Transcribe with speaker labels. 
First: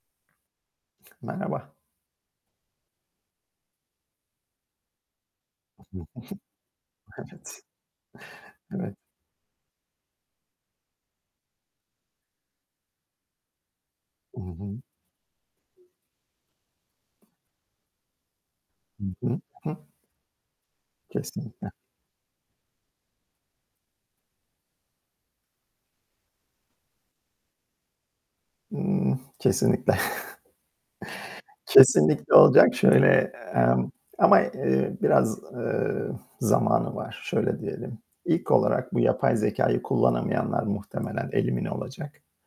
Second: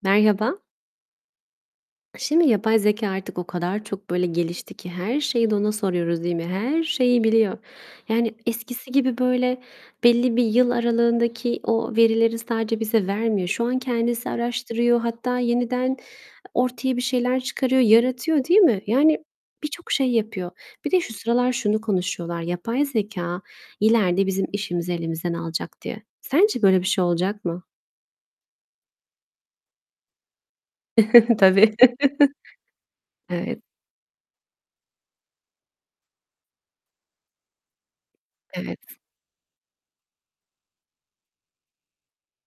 Speaker 1: Merhaba.
Speaker 2: Merhaba.
Speaker 1: K şimdi yapay zekâ, artık o kadar çok, böyle, gelişti ki her şeyi de ona soruyoruz, değil mi? Her şeyi biliyor,
Speaker 2: Evet.
Speaker 1: yani, eskisi
Speaker 2: Evet.
Speaker 1: gibi böyle belli bir yıl aralığındaki o verileri sadece bize vermiyor. Şu an kendisi
Speaker 2: I hı.
Speaker 1: araştırıyor, hatta yeniden ortaya bir şeyler çıkarıyor, yaratıyor, değil mi?
Speaker 2: Hı
Speaker 1: Yani,
Speaker 2: hı. Hıh.
Speaker 1: birçok şey yapıyor. Bir de şu sıralar
Speaker 2: Kesinlikle.
Speaker 1: şunu konuşuyorlar, yapay zekâ ileride bizim işimizi elimizden alacak diye. Sence böyle bir şey olacak mı?
Speaker 2: Imm, kesinlikle.
Speaker 1: Tabii.
Speaker 2: Kesinlikle olacak. Şöyle,
Speaker 1: Evet.
Speaker 2: emm, ama, eee, biraz, ııı, zamanı var. Şöyle diyelim, ilk
Speaker 1: Evet.
Speaker 2: olarak bu yapay zekâyı kullanamayanlar muhtemelen elimine olacak.